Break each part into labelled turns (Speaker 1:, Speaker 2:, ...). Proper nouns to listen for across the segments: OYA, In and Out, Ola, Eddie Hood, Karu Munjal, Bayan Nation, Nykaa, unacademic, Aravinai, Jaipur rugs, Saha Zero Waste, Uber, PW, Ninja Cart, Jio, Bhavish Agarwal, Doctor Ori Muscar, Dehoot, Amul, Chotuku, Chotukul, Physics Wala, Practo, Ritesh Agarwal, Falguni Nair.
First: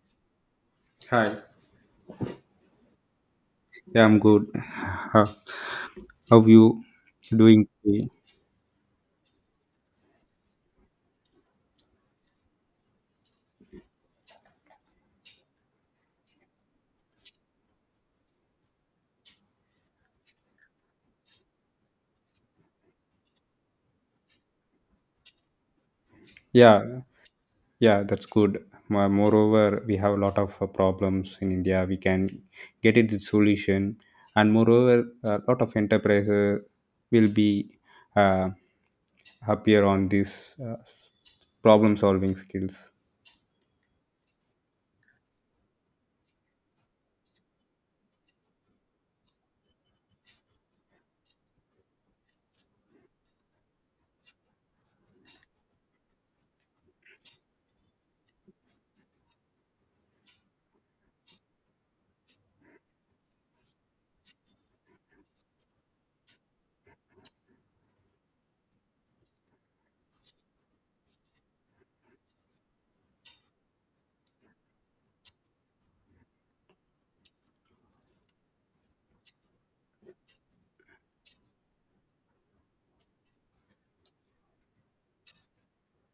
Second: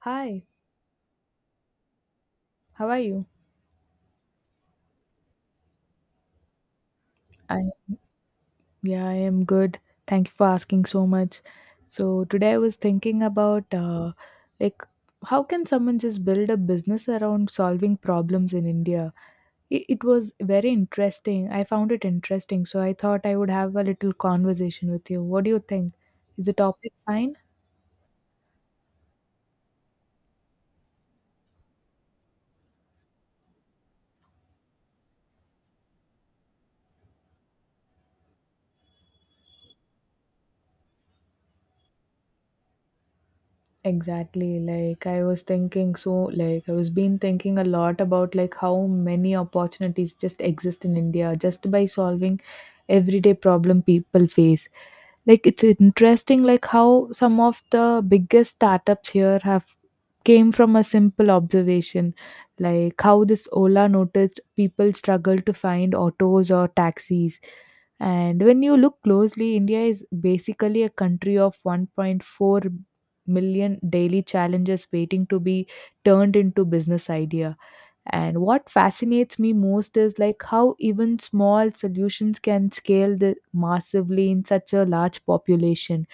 Speaker 1: Hi,
Speaker 2: Hi.
Speaker 1: how are you?
Speaker 2: Yeah, I'm good. How you
Speaker 1: I
Speaker 2: doing today?
Speaker 1: Yeah, I am good. Thank you for asking so much. So today I was thinking about like how can someone just build a business around solving problems in India? It was very interesting. I found it interesting, so I thought I would have a little conversation with you. What do you think? Is the topic
Speaker 2: Yeah,
Speaker 1: fine?
Speaker 2: yeah, that's good. Moreover, we have a lot of problems in India. We can get it the solution, and moreover, a lot of enterprises will be uh, happier on this problem solving skills.
Speaker 1: Exactly. Like I was thinking so like I was been thinking a lot about like how many opportunities just exist in India just by solving everyday problem people face. Like it's interesting like how some of the biggest startups here have came from a simple observation, like how this Ola noticed people struggle to find autos or taxis. And when you look closely, India is basically a country of 1.4 million daily challenges waiting to be turned into business idea. And what fascinates me most is like how even small solutions can scale the massively in such a large population.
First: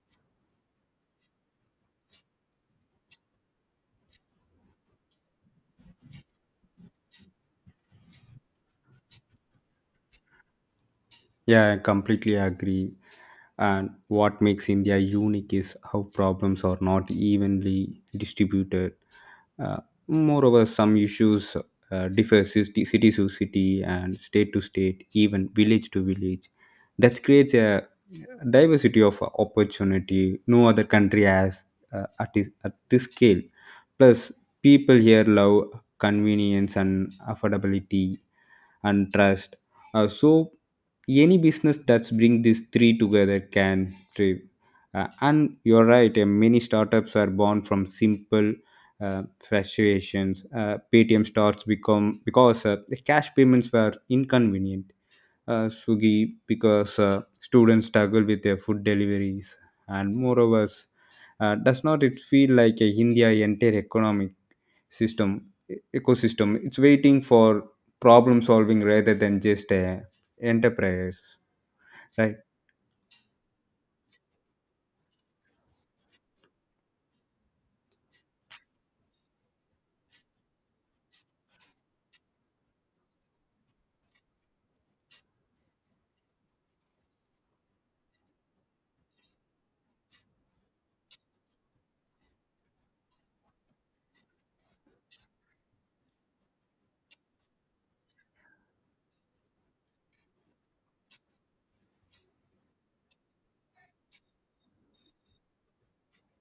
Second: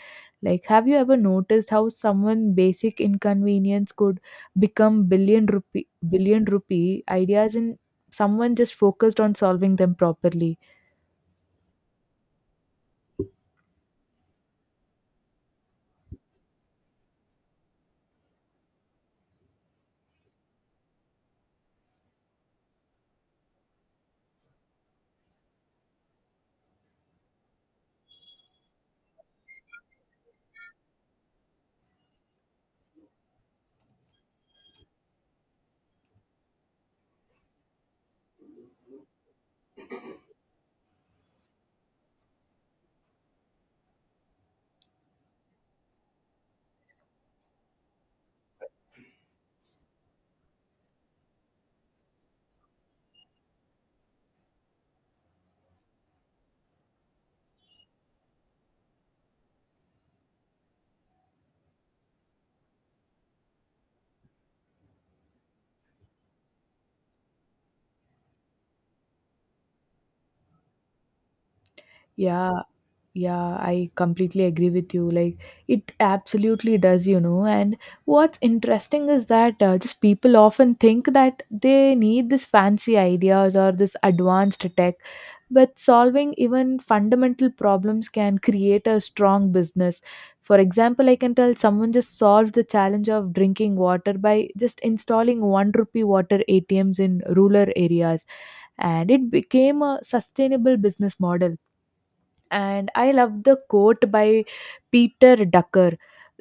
Speaker 1: Like, have you ever noticed how someone basic inconvenience could become billion rupee ideas in someone just focused on solving them properly?
Speaker 2: Yeah, I completely agree. And what makes India unique is how problems are not evenly distributed. Uh, Moreover, some issues differ city to city and state to state, even village to village. That creates a diversity of opportunity no other country has at this scale. Plus, people here love convenience and affordability and trust. So any business that's bring these three together can thrive. And you're right, many startups are born from simple fluctuations. Paytm starts become because the cash payments were inconvenient. Swiggy because students struggle with their food deliveries, and moreover, does not it feel like a India entire economic system, ecosystem, it's waiting for problem solving rather than just a enterprise, right?
Speaker 1: Yeah, yeah, I completely agree with you. Like, it absolutely does, you know. And what's interesting is that just people often think that they need this fancy ideas or this advanced tech, but solving even fundamental problems can create a strong business. For example, I can tell someone just solved the challenge of drinking water by just installing one rupee water ATMs in rural areas, and it became a sustainable business model. And I love the quote by Peter Ducker.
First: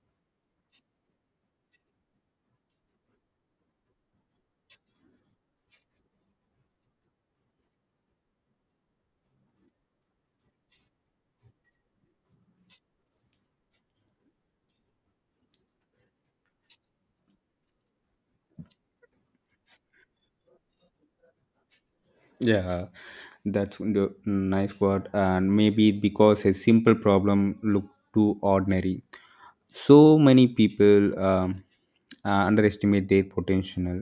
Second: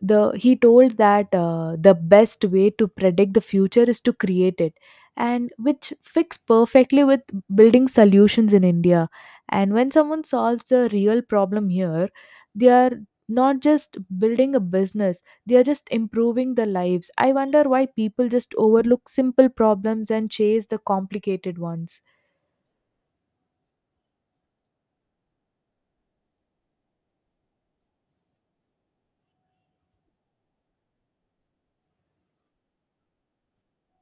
Speaker 1: The he told that the best way to predict the future is to create it, and which fits perfectly with building solutions in India. And when someone solves the real problem here, they are not just building a business, they are just improving their lives. I wonder why people just overlook simple problems and chase the complicated ones.
Speaker 2: Yeah, that's the nice word. And maybe because a simple problem look too ordinary, so many people underestimate their potential.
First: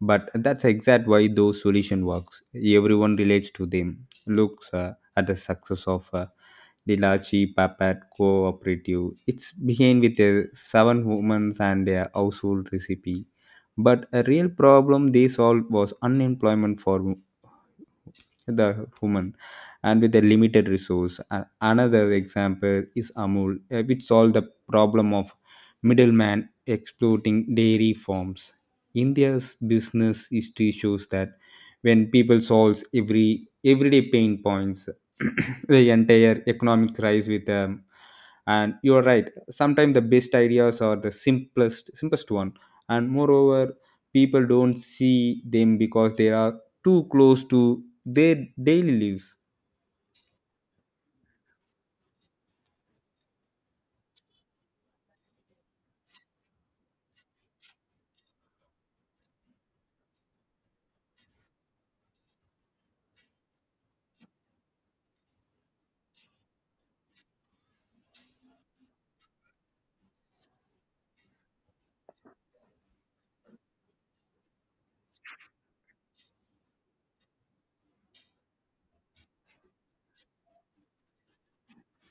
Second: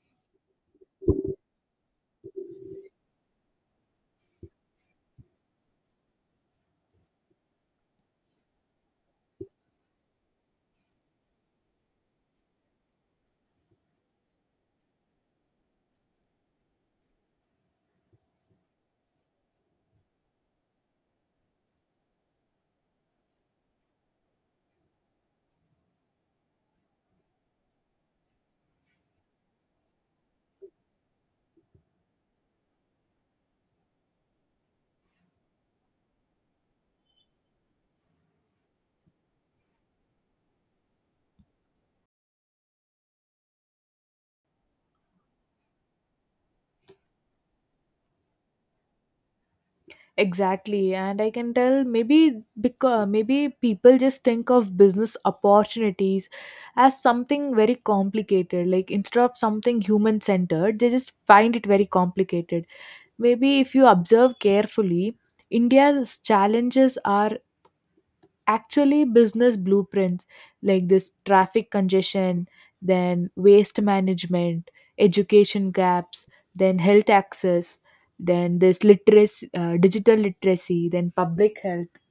Speaker 2: But that's exact why those solution works. Everyone relates to them. Looks at the success of Dilachi Papat Cooperative. It's began with a seven women and a household recipe. But a real problem they solved was unemployment for the human and with a limited resource. Another example is Amul, which solved the problem of middleman exploiting dairy farms. India's business history shows that when people solves everyday pain points, the entire economic rise with them. And you're right, sometimes the best ideas are the simplest one, and moreover, people don't see them because they are too close to their daily life.
Speaker 1: Exactly, and I can tell maybe because maybe people just think of business opportunities as something very complicated. Like instead of something human centered, they just find it very complicated. Maybe if you observe carefully, India's challenges are actually business blueprints, like this traffic congestion, then waste management, education gaps, then health access, then this literacy, digital literacy, then public health,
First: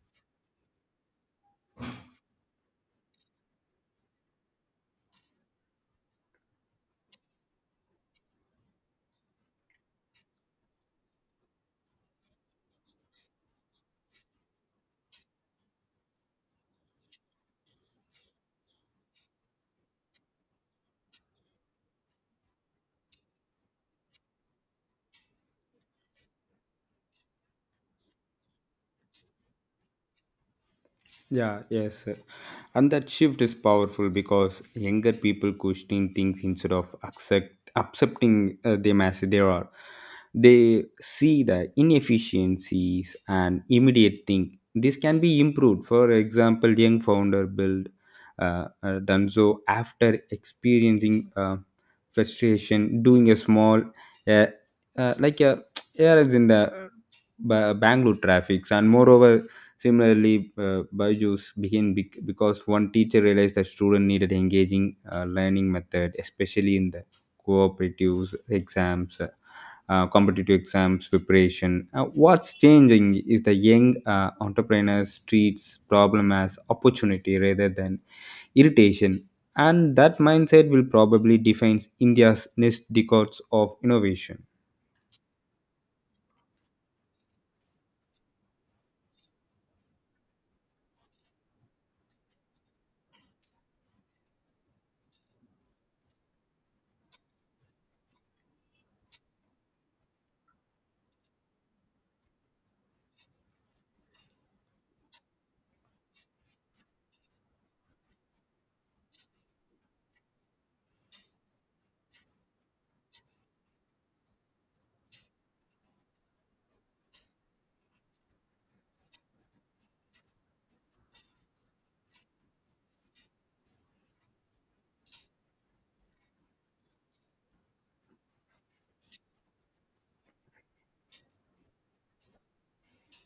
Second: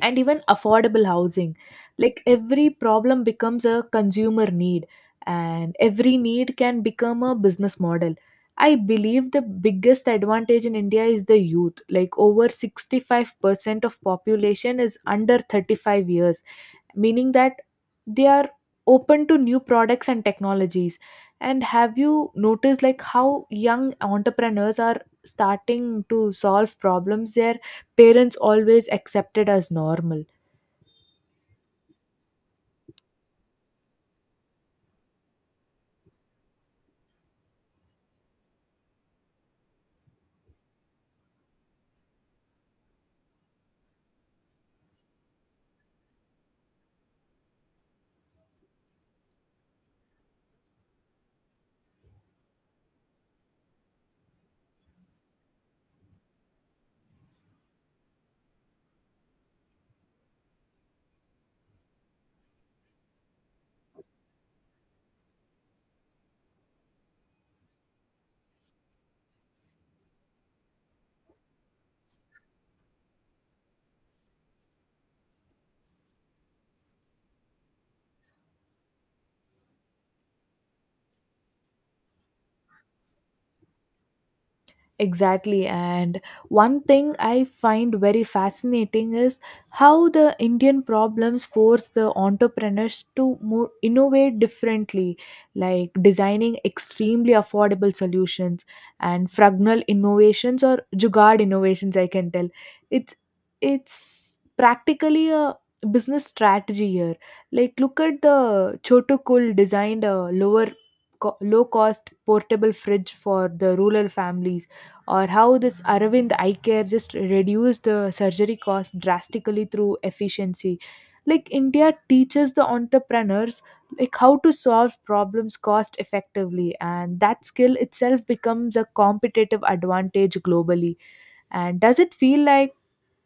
Speaker 1: and even affordable housing. Like every problem becomes a consumer need, and every need can become a business model. I believe the biggest advantage in India is the youth. Like over 65% of population is under 35 years, meaning that they are open to new products and technologies. And have you noticed like how young entrepreneurs are starting to solve problems their parents always accepted as normal?
Speaker 2: Yeah, yes. And that shift is powerful because younger people question things instead of accepting them as they are. They see the inefficiencies and immediate thing. This can be improved. For example, young founder build done so after experiencing frustration, doing a small uh, like a errors in the Bangalore traffics, and moreover. Similarly, Byju's began because one teacher realized that students needed engaging learning method, especially in the cooperative exams, competitive exams preparation. What's changing is the young entrepreneurs treats problem as opportunity rather than irritation, and that mindset will probably defines India's next decades of innovation.
Speaker 1: Exactly. And one thing I find very fascinating is how the Indian problems force the entrepreneurs to more innovate differently, like designing extremely affordable solutions and frugal innovations or Jugaad innovations, I can tell. It's it's practically a business strategy here. Like look at the Chotukul designed a lower low cost portable fridge for the rural families, or how this Arvind Eye Care just reduced the surgery cost drastically through efficiency. Like India teaches the entrepreneurs like how to solve problems cost effectively, and that skill itself becomes a competitive advantage globally. And does it feel like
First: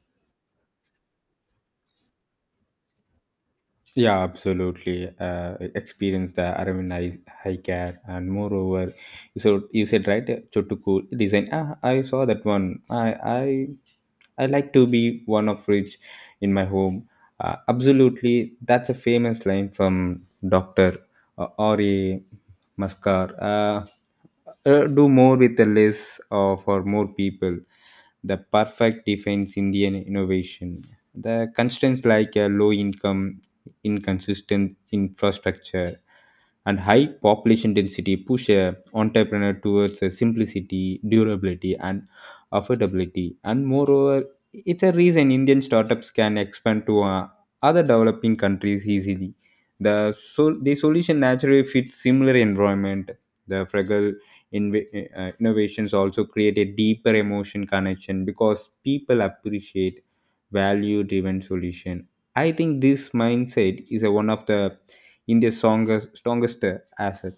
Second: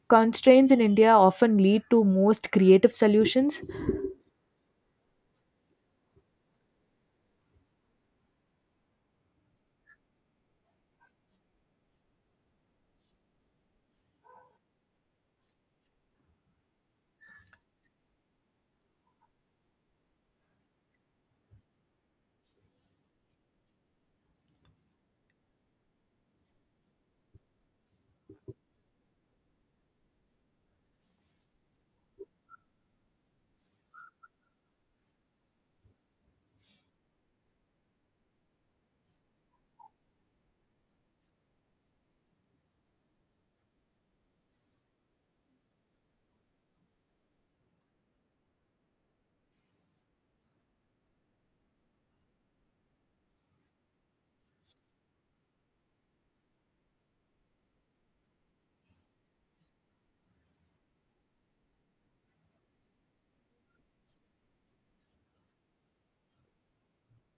Speaker 1: constraints in India often lead to most creative solutions?
Speaker 2: Yeah, absolutely. Experience the Aravinai high care, and moreover, you said right, Chotuku design. Ah, I saw that one. I like to be one of rich in my home. Absolutely, that's a famous line from Doctor Ori Muscar. Do more with the less for more people, the perfect defines Indian innovation. The constraints like a low income, inconsistent infrastructure, and high population density push a entrepreneur towards a simplicity, durability, and affordability. And moreover, it's a reason Indian startups can expand to other developing countries easily. The solution naturally fits similar environment, the fragile. Innovations also create a deeper emotion connection because people appreciate value driven solution. I think this mindset is a one of the India's strongest asset.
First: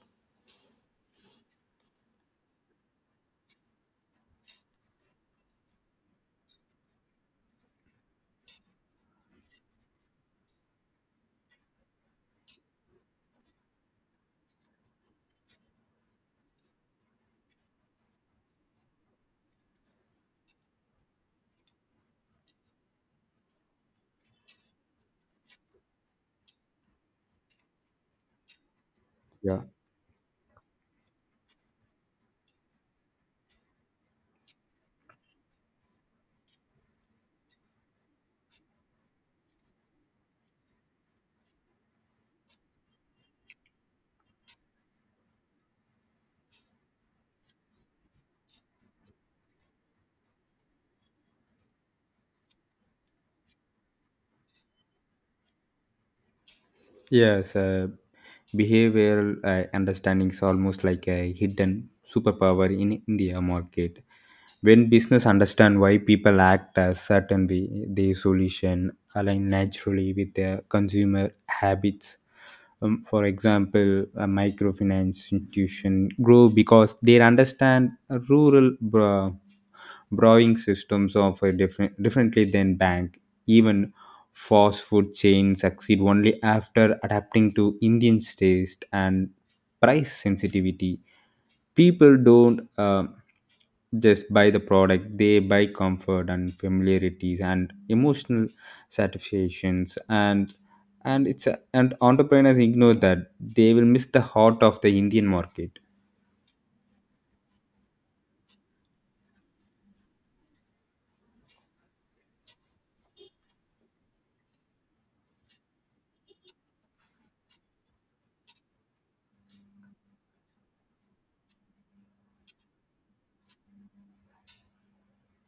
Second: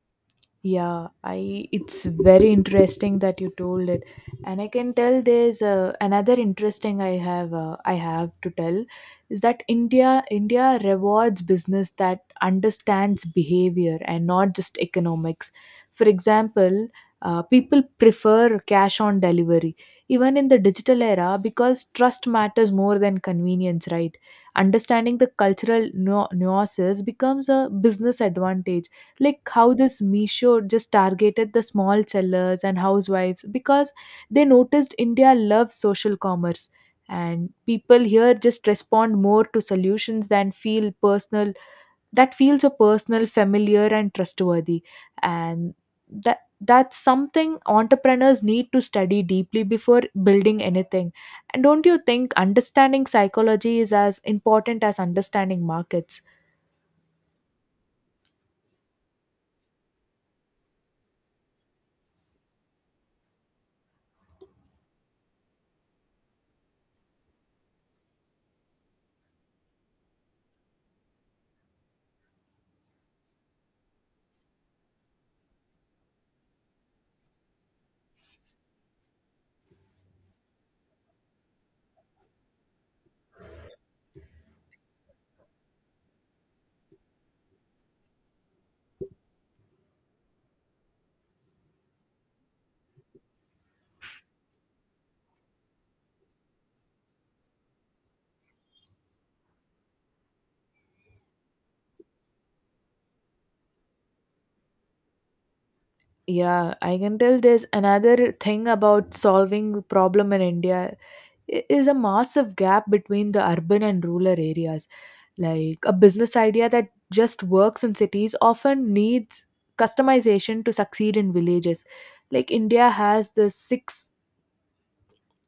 Speaker 1: Yeah, I it's very interesting that you told it, and I can tell there's another interesting I have to tell is that India rewards business that understands behavior and not just economics. For example, people prefer cash on delivery even in the digital era because trust matters more than convenience, right? Understanding the cultural nuances becomes a business advantage, like
Speaker 2: Yeah,
Speaker 1: how this Misho just targeted the small sellers and housewives because they noticed India loves social commerce, and people here just respond more to solutions than feel personal, that feel so personal, familiar and trustworthy. And that's something entrepreneurs need to study deeply before building anything. And don't you think understanding psychology is as important as understanding markets?
Speaker 2: yes. Behavioral understanding is almost like a hidden superpower in India market. When business understand why people act a certain way, their solution align naturally with their consumer habits. For example, a microfinance institution grow because they understand rural borrowing systems of a differently than bank. Even fast food chains succeed only after adapting to Indian taste and price sensitivity. People don't just buy the product. They buy comfort and familiarities and emotional satisfactions. And entrepreneurs ignore that, they will miss the heart of the Indian market.
Speaker 1: Yeah, I can tell there's another thing about solving problem in India is a massive gap between the urban and rural areas. Like a business idea that just works in cities often needs customization to succeed in villages. Like India has the six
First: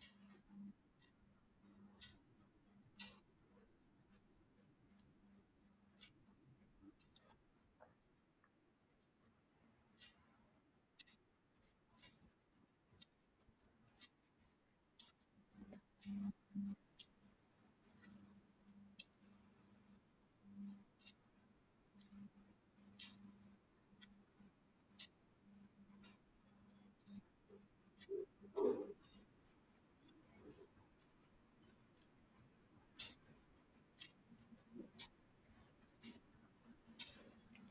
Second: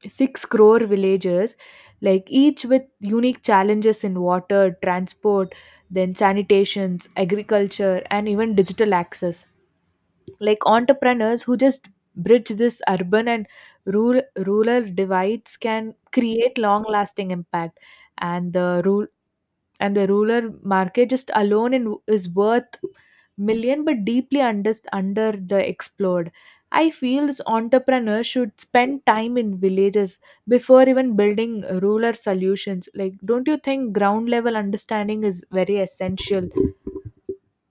Speaker 1: six crore villages, like each with unique challenges in water, transport, then sanitations, agriculture, and even digital access. Like entrepreneurs who just bridge this urban and rural divides can create long lasting impact. And the rule and the rural market just alone in, is worth million but deeply under the explored. I feel this entrepreneur should spend time in villages before even building rural solutions. Like don't you think ground level understanding is very essential?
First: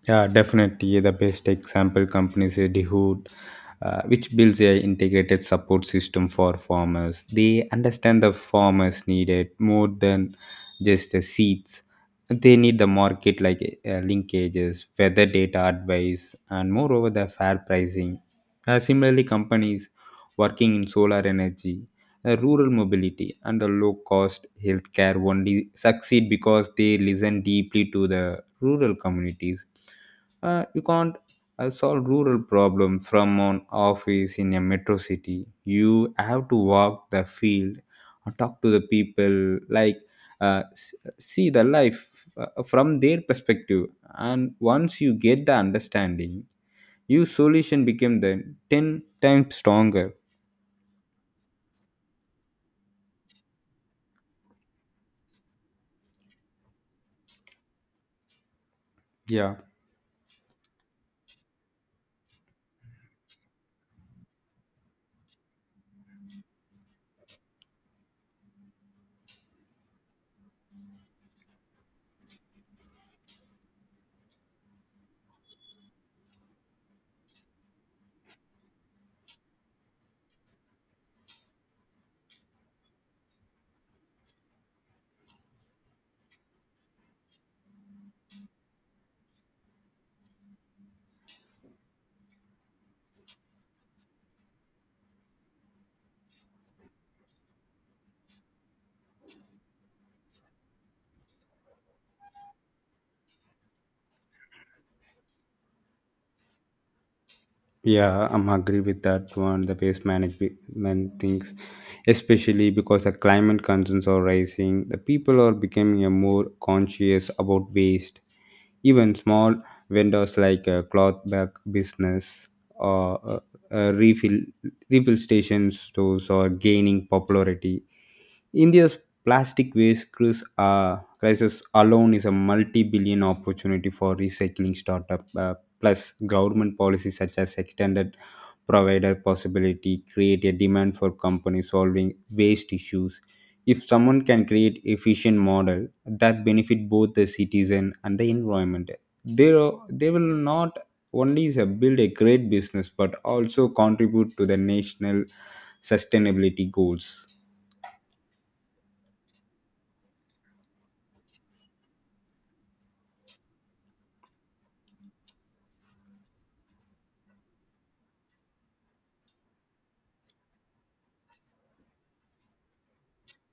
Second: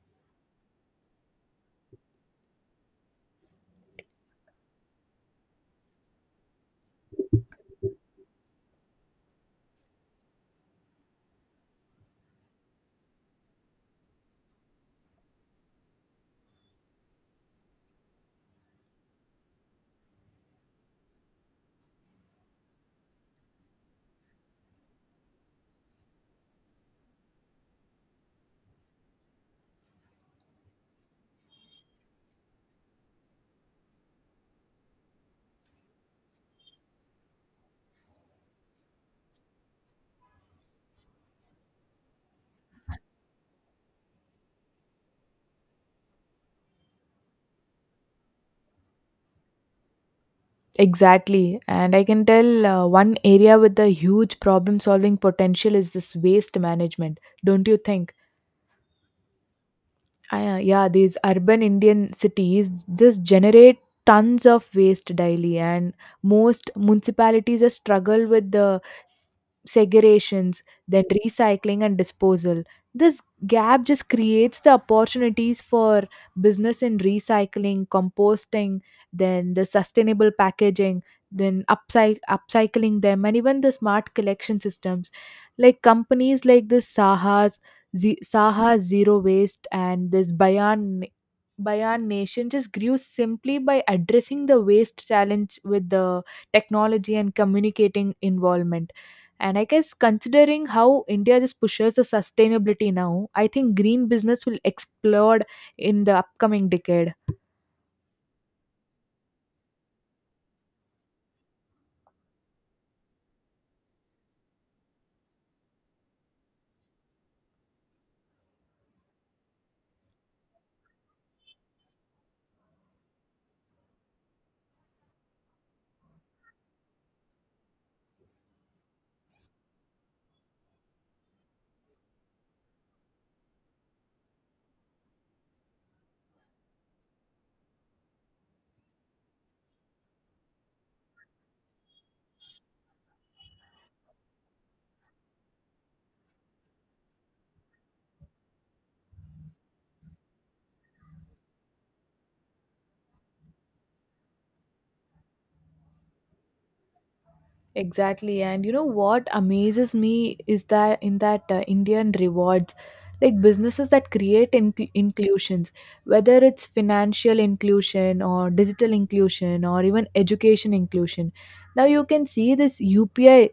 Speaker 2: Yeah, definitely. The best example companies is Dehoot, which builds a integrated support system for farmers. They understand the farmers needed more than just the seeds. They need the market like linkages, weather data advice, and moreover the fair pricing. Similarly, companies working in solar energy, rural mobility, and a low cost healthcare only succeed because they listen deeply to the rural communities. You can't solve rural problem from an office in a metro city. You have to walk the field, talk to the people, like uh, s- see the life from their perspective. And once you get the understanding, your solution became the 10 times stronger.
Speaker 1: Exactly. And I can tell one area with a huge problem solving potential is this waste management, don't you think?
Speaker 2: Yeah.
Speaker 1: Yeah, these urban Indian cities just generate tons of waste daily, and most municipalities just struggle with the segregations, then recycling and disposal. This gap just creates the opportunities for business in recycling, composting, then the sustainable packaging, then upcycling them, and even the smart collection systems. Like companies like this sahas Saha Zero Waste and this Bayan Nation just grew simply by addressing the waste challenge with the technology and communicating involvement. And I guess considering how India just pushes the sustainability now, I think green business will explode in the upcoming decade.
Speaker 2: Yeah, I'm agree with that one. The waste management things, especially because the climate concerns are rising, the people are becoming a more conscious about waste. Even small vendors like a cloth bag business or uh, refill refill station stores are gaining popularity. India's plastic waste crisis alone is a multi-billion opportunity for recycling startup. Plus, government policies such as extended provider possibility create a demand for companies solving waste issues. If someone can create efficient model that benefit both the citizen and the environment, they will not only is a build a great business but also contribute to the national sustainability goals.
Speaker 1: Exactly. And you know what amazes me is that in that Indian rewards, like businesses that create inclusions, whether it's financial inclusion or digital inclusion or even education inclusion. Now you can see this UPI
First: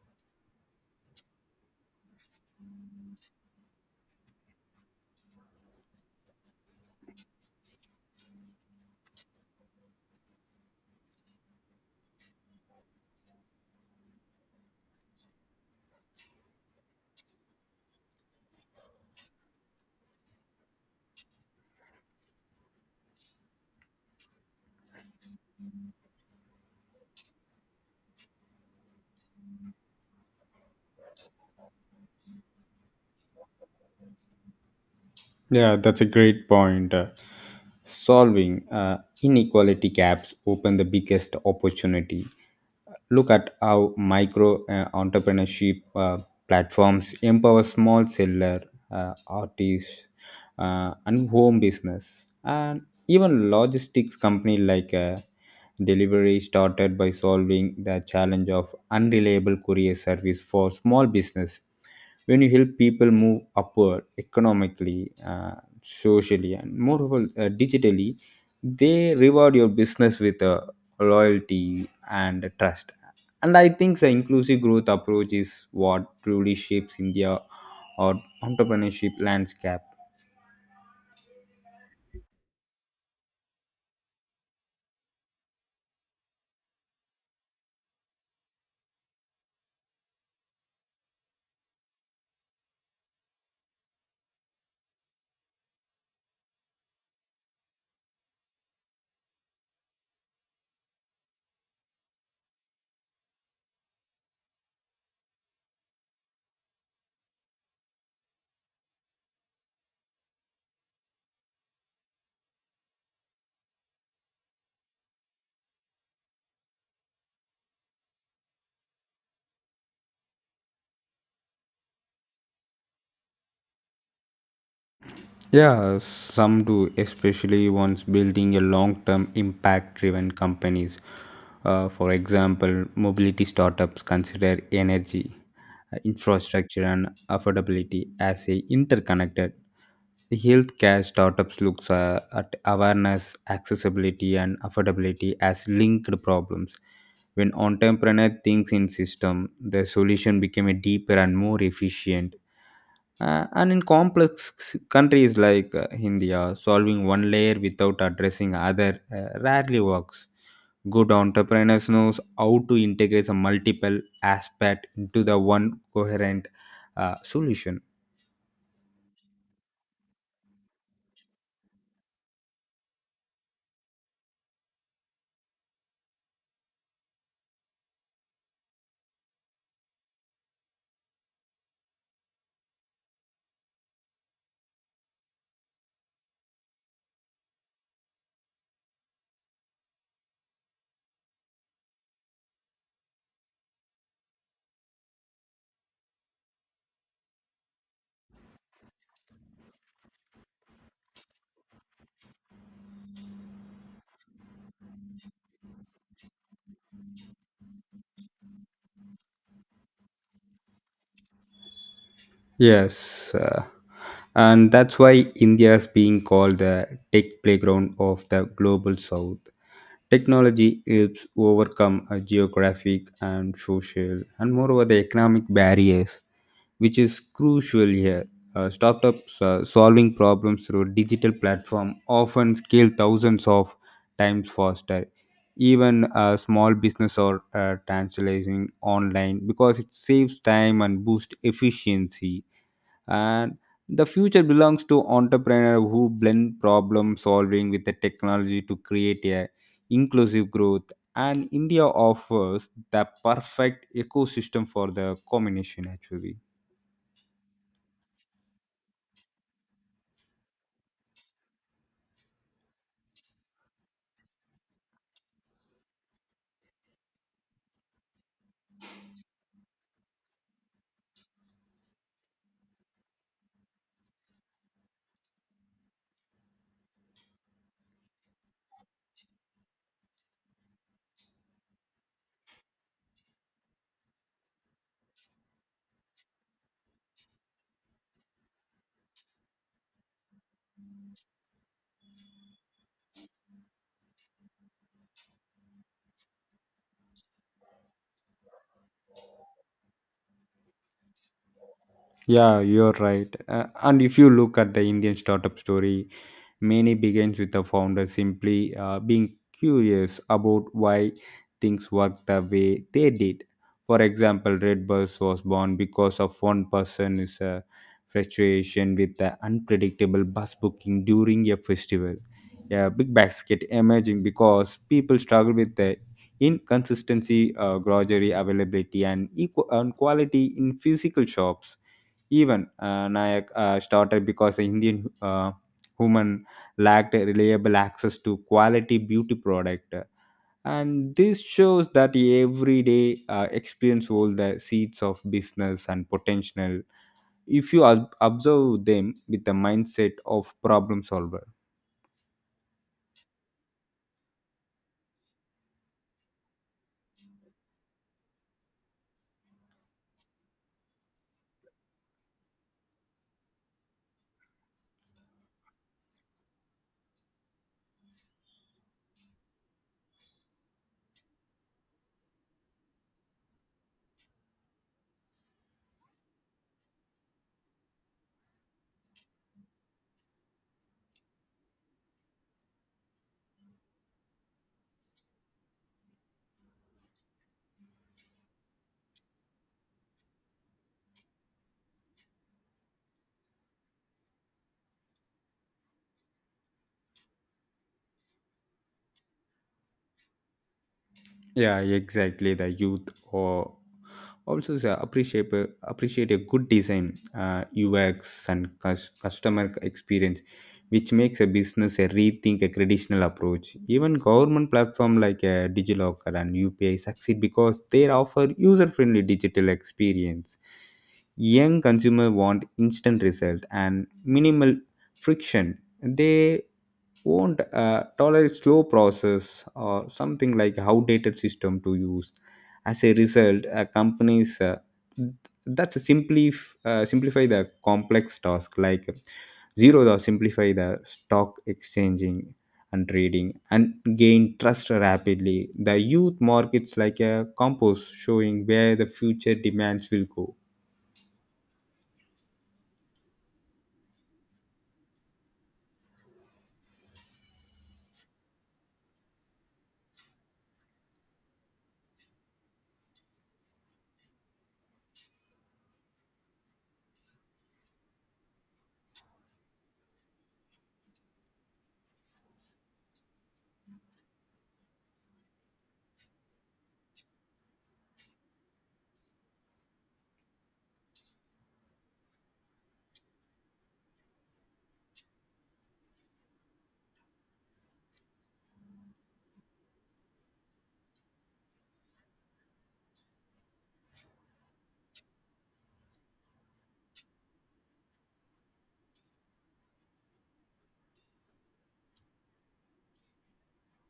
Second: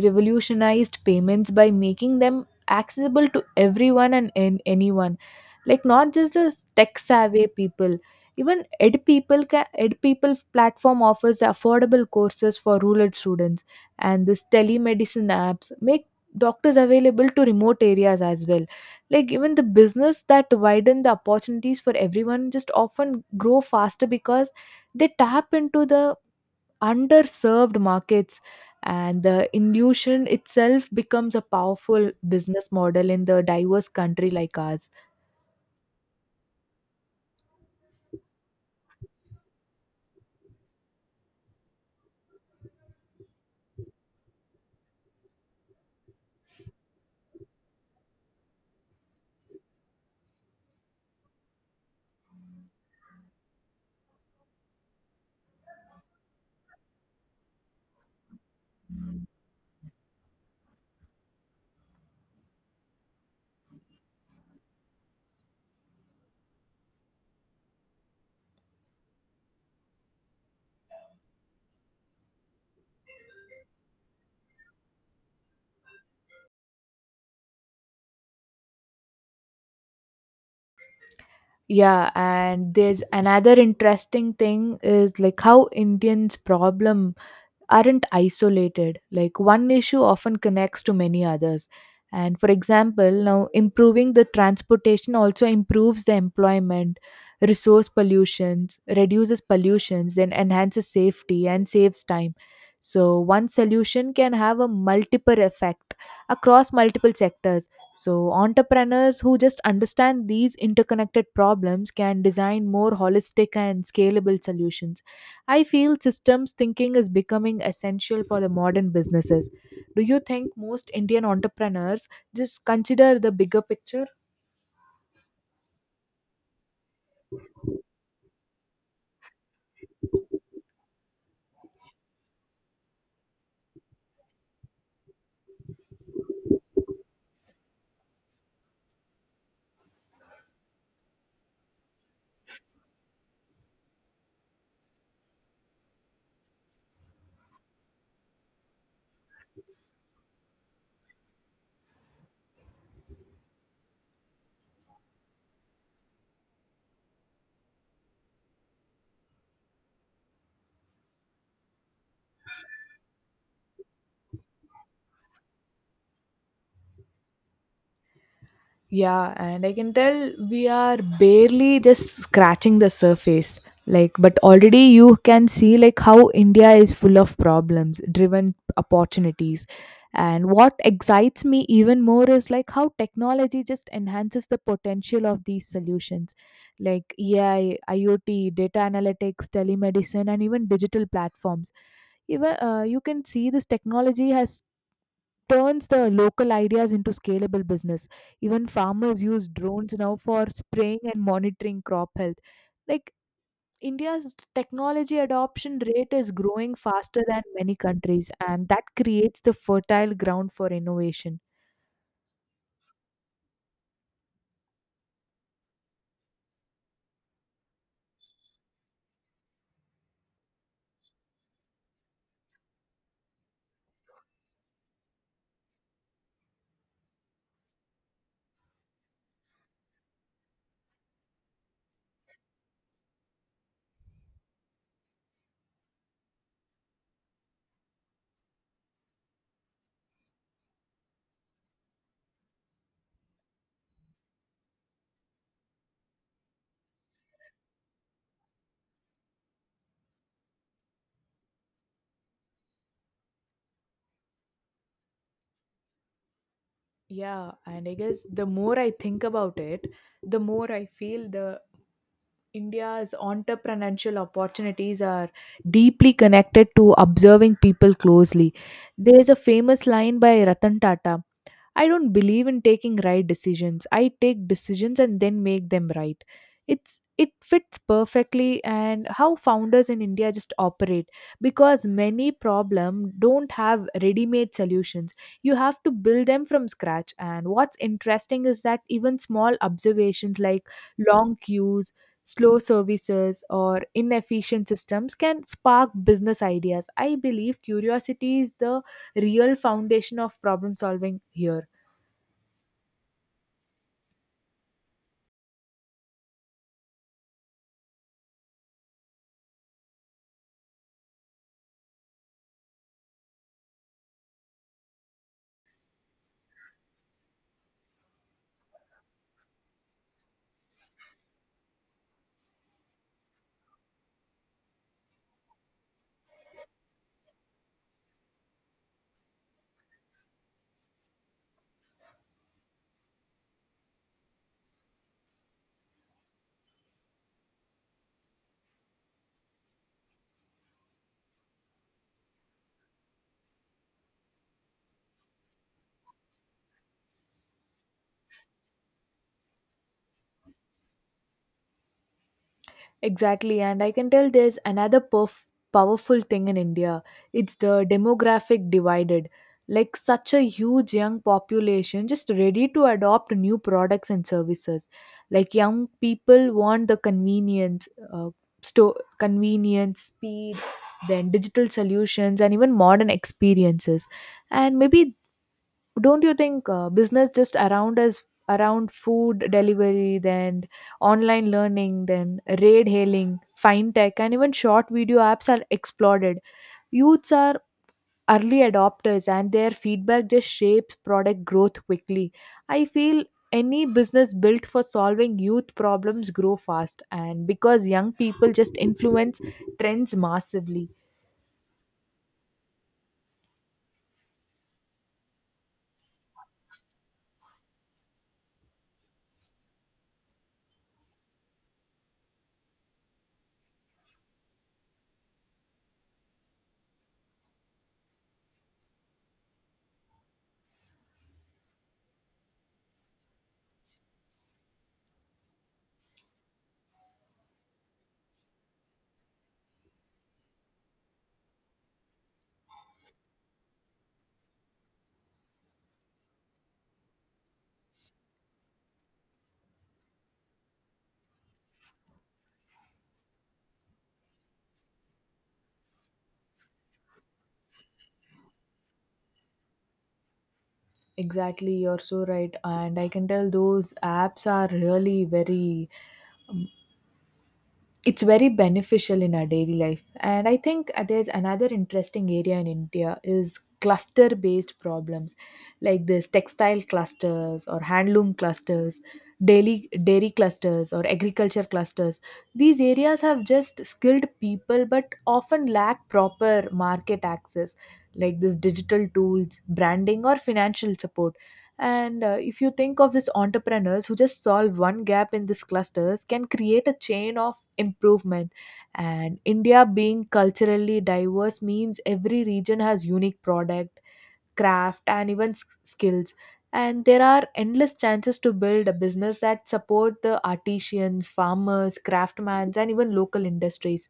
Speaker 1: revolutionized payments by making them accessible to everyone and anyone, like not just the tech savvy people. Even ed people platform offers affordable courses for rural students, and this telemedicine apps make doctors available to remote areas as well. Like even the business that widen the opportunities for everyone just often grow faster because they tap into the underserved markets, and the illusion itself becomes a powerful business model in the diverse country like ours.
Speaker 2: Yeah, that's a great point. Solving inequality gaps open the biggest opportunity. Look at how micro entrepreneurship platforms empower small seller, artists, and home business, and even logistics company like Delivery started by solving the challenge of unreliable courier service for small business. When you help people move upward economically, socially, and moreover digitally, they reward your business with loyalty and trust. And I think the inclusive growth approach is what truly shapes India or entrepreneurship landscape.
Speaker 1: Yeah, and there's another interesting thing is like how indians problem aren't isolated. Like one issue often connects to many others. And for example, now improving the transportation also improves the employment, resource pollutions, reduces pollutions, then enhances safety and saves time. So one solution can have a multiple effect across multiple sectors. So entrepreneurs who just understand these interconnected problems can design more holistic and scalable solutions. I feel systems thinking is becoming essential for the modern businesses. Do you think most Indian entrepreneurs just consider the bigger picture?
Speaker 2: Yeah, some do, especially ones building a long term impact driven companies. For example, mobility startups consider energy, infrastructure, and affordability as a interconnected. The healthcare startups looks at awareness, accessibility, and affordability as linked problems. When entrepreneurs thinks in system, the solution became a deeper and more efficient. And in complex countries like India, solving one layer without addressing other rarely works. Good entrepreneurs knows how to integrate a multiple aspect into the one coherent solution.
Speaker 1: Yeah, and I can tell we are barely just scratching the surface. Like, but already you can see like how India is full of problems, driven opportunities. And what excites me even more is like how technology just enhances the potential of these solutions, like AI, IoT, data analytics, telemedicine, and even digital platforms. Even you can see this technology has turns the local ideas into scalable business. Even farmers use drones now for spraying and monitoring crop health. Like India's technology adoption rate is growing faster than many countries, and that creates the fertile ground for innovation.
Speaker 2: Yes, and that's why India is being called the tech playground of the global south. Technology helps overcome geographic and social and moreover the economic barriers, which is crucial here. Startups solving problems through digital platform often scale thousands of times faster. Even small business are transacting online because it saves time and boosts efficiency, and the future belongs to entrepreneur who blend problem solving with the technology to create a inclusive growth. And India offers the perfect ecosystem for the combination actually.
Speaker 1: Yeah, and I guess the more I think about it, the more I feel the India's entrepreneurial opportunities are deeply connected to observing people closely. There's a famous line by Ratan Tata. I don't believe in taking right decisions. I take decisions and then make them right. It fits perfectly and how founders in India just operate because many problem don't have ready-made solutions. You have to build them from scratch. And what's interesting is that even small observations like long queues, slow services or inefficient systems can spark business ideas. I believe curiosity is the real foundation of problem solving here.
Speaker 2: Yeah, you're right. And if you look at the Indian startup story, many begins with the founder simply being curious about why things worked the way they did. For example, Redbus was born because of one person is a fluctuation with the unpredictable bus booking during a festival. A big basket emerging because people struggle with the inconsistency, grocery availability, and equal and quality in physical shops. Even Nayak started because the Indian woman lacked reliable access to quality beauty product. And this shows that everyday experience hold the seeds of business and potential if you observe them with the mindset of problem solver.
Speaker 1: Exactly, and I can tell there's another powerful thing in India. It's the demographic divided. Like such a huge young population just ready to adopt new products and services. Like young people want the convenience, convenience, speed, then digital solutions, and even modern experiences. And maybe don't you think business just around us around food delivery, then online learning, then raid hailing, fintech, and even short video apps are exploded. Youths are early adopters, and their feedback just shapes product growth quickly. I feel any business built for solving youth problems grow fast, and because young people just influence trends massively.
Speaker 2: Yeah, exactly. The youth or also say appreciate a good design, UX and customer experience, which makes a business a rethink a traditional approach. Even government platform like DigiLocker and UPI succeed because they offer user friendly digital experience. Young consumer want instant result and minimal friction. They won't tolerate slow process or something like outdated system to use. As a result, companies that's a simply simplify the complex task, like Zero, the simplify the stock exchanging and trading and gain trust rapidly. The youth markets like a compost showing where the future demands will go.
Speaker 1: Exactly, you're so right, and I can tell those apps are really very, it's very beneficial in our daily life. And I think there's another interesting area in India is cluster based problems, like this textile clusters or handloom clusters, daily dairy clusters or agriculture clusters. These areas have just skilled people but often lack proper market access, like this digital tools, branding, or financial support. And if you think of these entrepreneurs who just solve one gap in these clusters, can create a chain of improvement. And India being culturally diverse means every region has unique product, craft, and even skills. And there are endless chances to build a business that support the artisans, farmers, craftsmen, and even local industries.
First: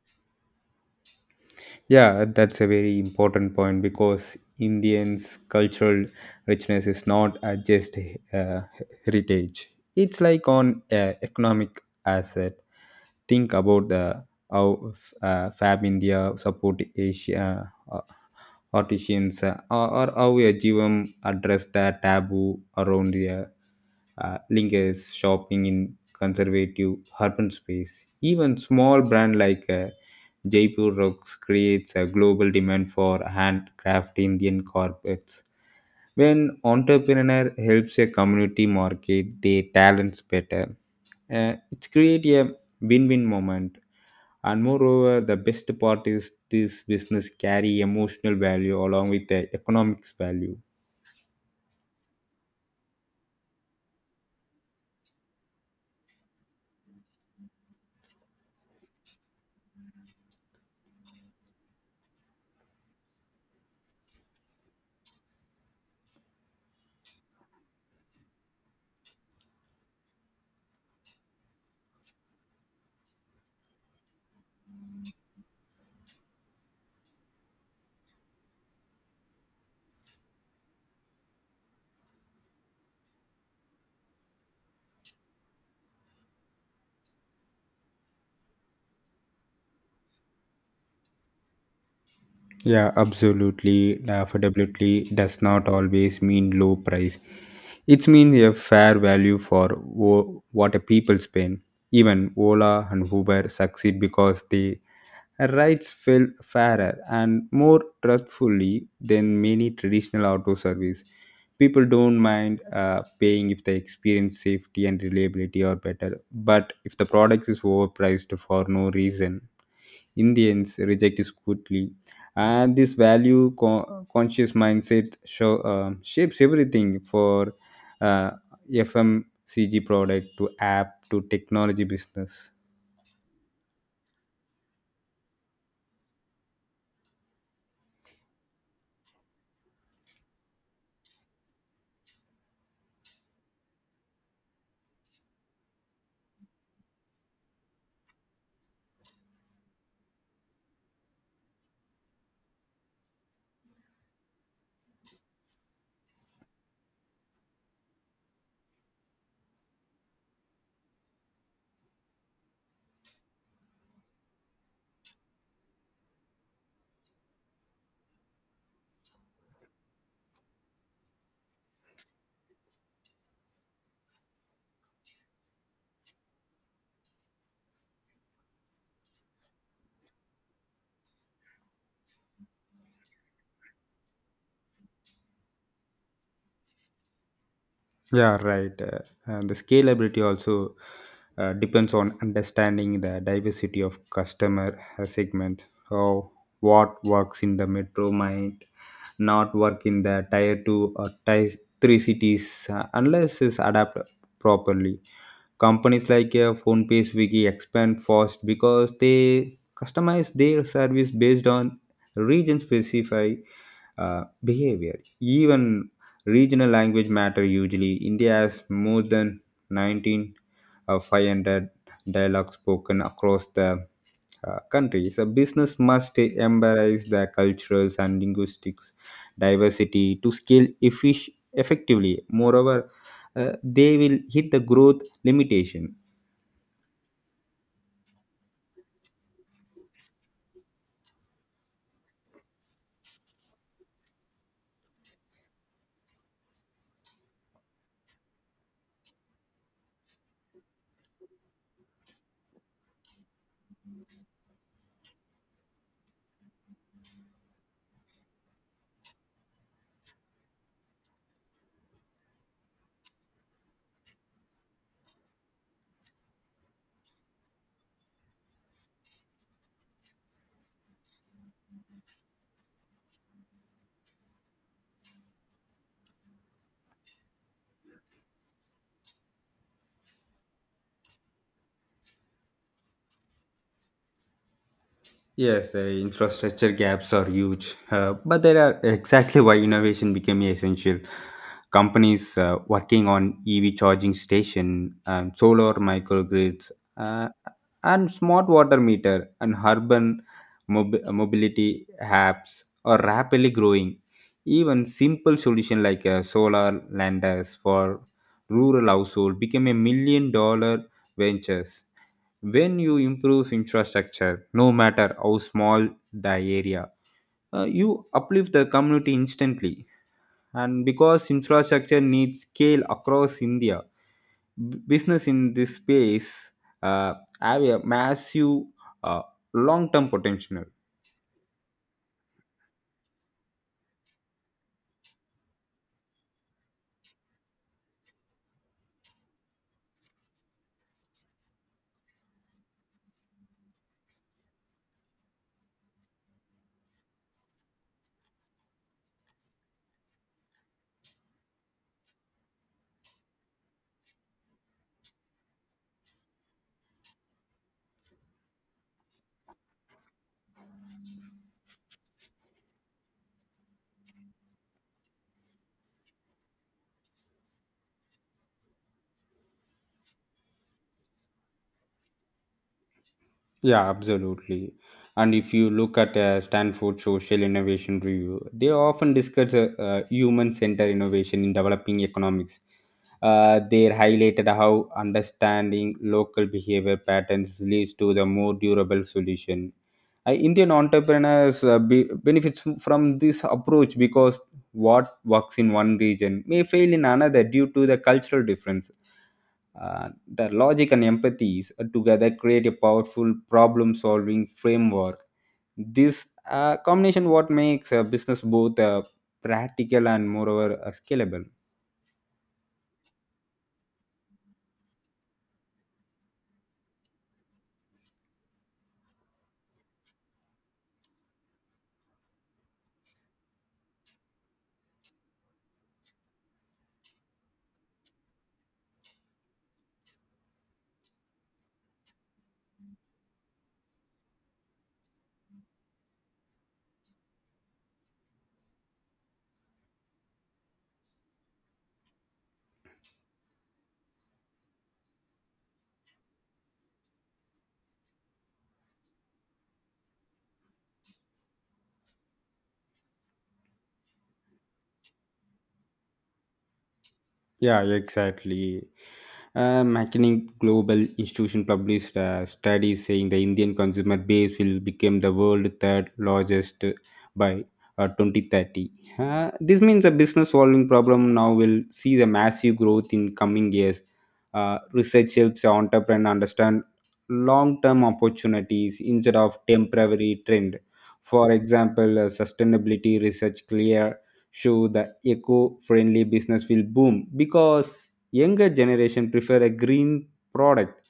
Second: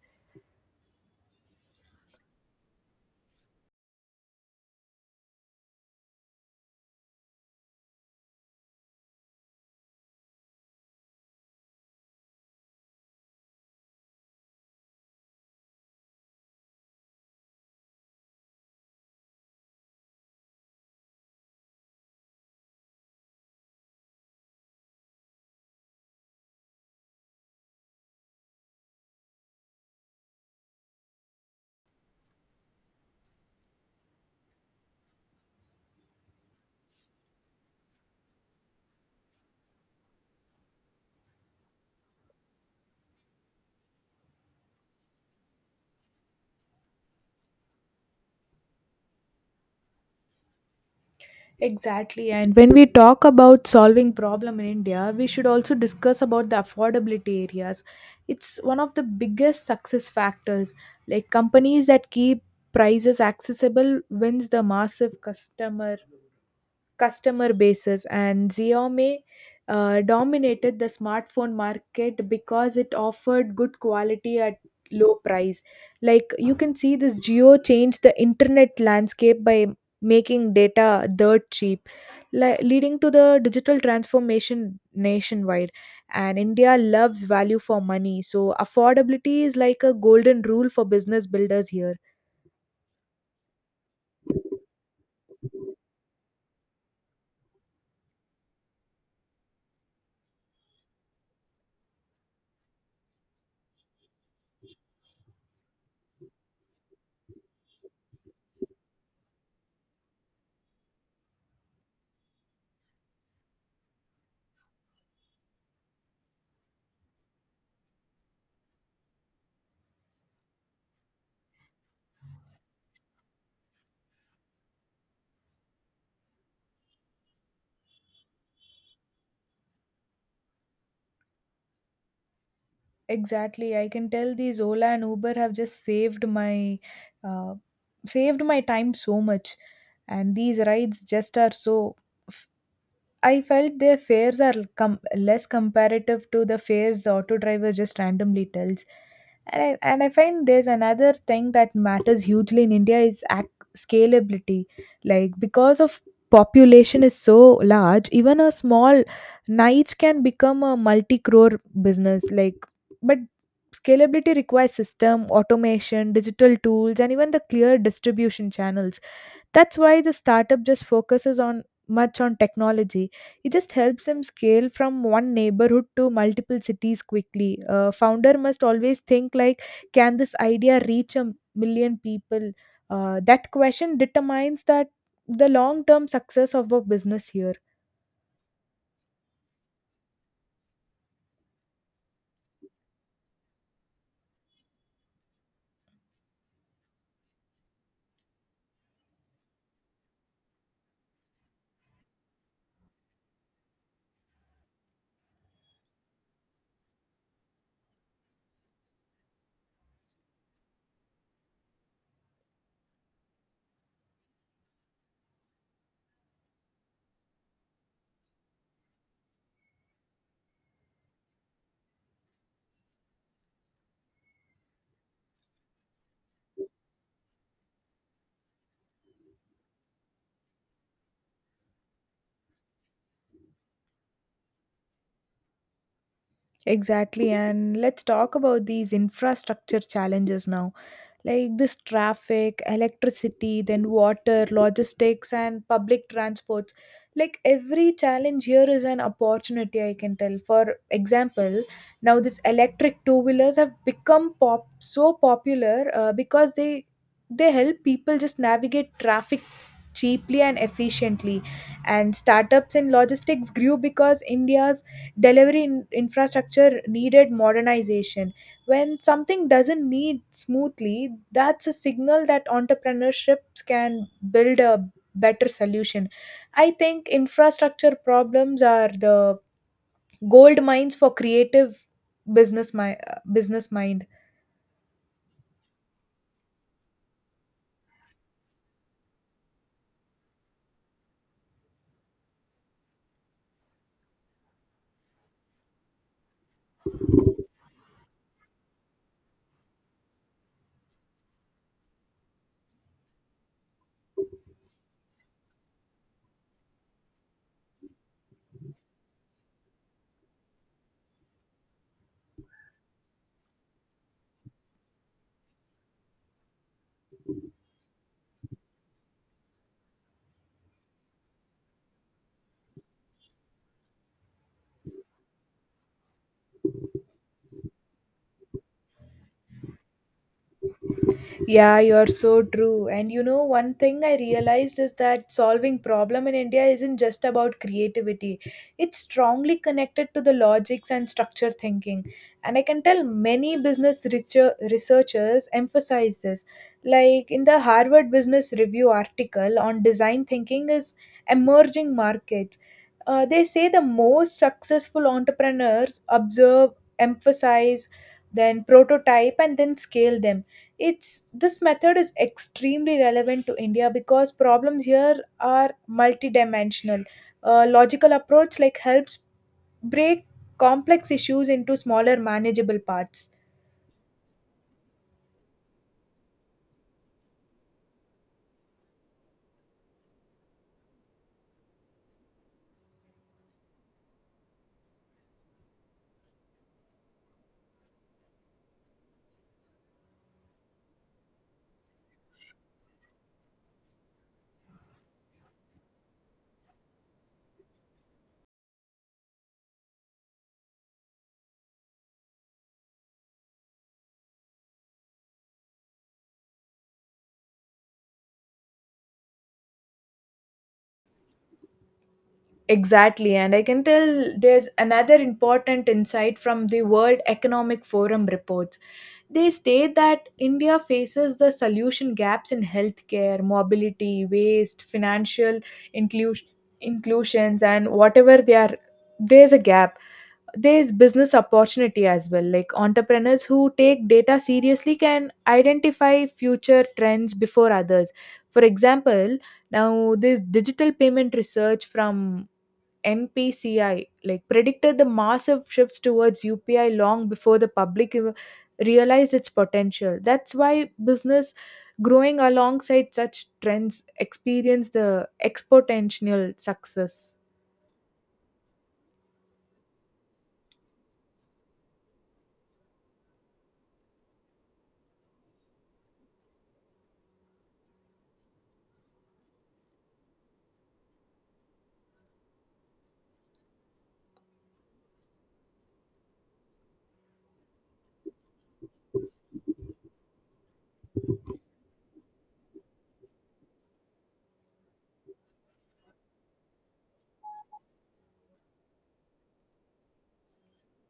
Speaker 2: Yeah, that's a very important point because Indians' cultural richness is not just uh, heritage. It's like on economic asset. Think about the how Fab India support Asia artisans or how a GM address the taboo around the lingers shopping in conservative urban space. Even small brand like Jaipur rugs creates a global demand for handcraft Indian carpets. When entrepreneur helps a community market their talents better, it's create a win-win moment. And moreover, the best part is this business carry emotional value along with the economics value.
Speaker 1: Exactly. And when we talk about solving problem in India, we should also discuss about the affordability areas. It's one of the biggest success factors. Like companies that keep prices accessible wins the massive customer bases. And Xiaomi dominated the smartphone market because it offered good quality at low price. Like you can see this Geo changed the internet landscape by making data dirt cheap, leading to the digital transformation nationwide. And India loves value for money, so affordability is like a golden rule for business builders here.
Speaker 2: Yeah, absolutely. Affordability does not always mean low price. It means a fair value for what a people spend. Even Ola and Uber succeed because the rides feel fairer and more trustfully than many traditional auto service. People don't mind paying if they experience safety and reliability or better. But if the product is overpriced for no reason, Indians reject scrutiny, and this conscious mindset shapes everything for uh, FMCG product to app to technology business.
Speaker 1: Exactly, I can tell these Ola and Uber have just saved my, uh, saved my time so much. And these rides just are so f- I felt their fares are less comparative to the fares the auto driver just randomly tells. And I find there's another thing that matters hugely in India is scalability. Like because of population is so large, even a small niche can become a multi crore business, like, but scalability requires system automation, digital tools, and even the clear distribution channels. That's why the startup just focuses on much on technology. It just helps them scale from one neighborhood to multiple cities quickly. A founder must always think like, can this idea reach a million people? That question determines that the long-term success of a business here.
Speaker 2: Yeah, right. And the scalability also depends on understanding the diversity of customer segments. How what works in the metro might not work in the tier two or tier three cities unless it's adapted properly. Companies like phonepay swiggy expand fast because they customize their service based on region specific behavior, even regional language matter. Usually india has more than 19 500 dialogue spoken across the country, so business must embrace the cultural and linguistics diversity to scale effectively. Moreover, they will hit the growth limitation.
Speaker 1: Exactly, and let's talk about these infrastructure challenges now. Like this traffic, electricity, then water, logistics, and public transports. Like every challenge here is an opportunity, I can tell. For example, now this electric two wheelers have become pop so popular because they help people just navigate traffic cheaply and efficiently. And startups in logistics grew because India's delivery infrastructure needed modernization. When something doesn't need smoothly, that's a signal that entrepreneurship can build a better solution. I think infrastructure problems are the gold mines for creative business mind.
Speaker 2: Yes, the infrastructure gaps are huge, but there are exactly why innovation became essential. Companies working on EV charging station, solar microgrids, uh, and smart water meter and urban mobility apps are rapidly growing. Even simple solution like a solar landers for rural household became $1 million ventures. When you improve infrastructure, no matter how small the area, you uplift the community instantly, and because infrastructure needs scale across india, business in this space uh, have a massive uh, long-term potential.
Speaker 1: Yeah, you're so true. And you know, one thing I realized is that solving problem in India isn't just about creativity. It's strongly connected to the logics and structure thinking. And I can tell many researchers emphasize this. Like in the Harvard Business Review article on design thinking is emerging markets. They say the most successful entrepreneurs observe, emphasize, then prototype, and then scale them. It's this method is extremely relevant to India because problems here are multidimensional. A logical approach like helps break complex issues into smaller manageable parts.
Speaker 2: Yeah, absolutely. And if you look at Stanford Social Innovation Review, they often discuss human-centered innovation in developing economics. They highlighted how understanding local behavior patterns leads to the more durable solution. Indian entrepreneurs benefits from this approach because what works in one region may fail in another due to the cultural difference. The logic and empathy together create a powerful problem solving framework. This combination what makes a business both practical and moreover scalable.
Speaker 1: Exactly, and I can tell there's another important insight from the World Economic Forum reports. They state that India faces the solution gaps in healthcare, mobility, waste, financial inclusion, inclusions, and whatever they are. There's a gap. There's business opportunity as well, like entrepreneurs who take data seriously can identify future trends before others. For example, now this digital payment research from NPCI like predicted the massive shifts towards UPI long before the public realized its potential. That's why business growing alongside such trends experience the exponential success.
Speaker 2: Yeah, exactly. McKinney Global Institution published a study saying the Indian consumer base will become the world third largest by 2030. This means a business solving problem now will see the massive growth in coming years. Research helps entrepreneurs understand long term opportunities instead of temporary trend. For example, sustainability research clear show the eco-friendly business will boom because younger generation prefer a green product.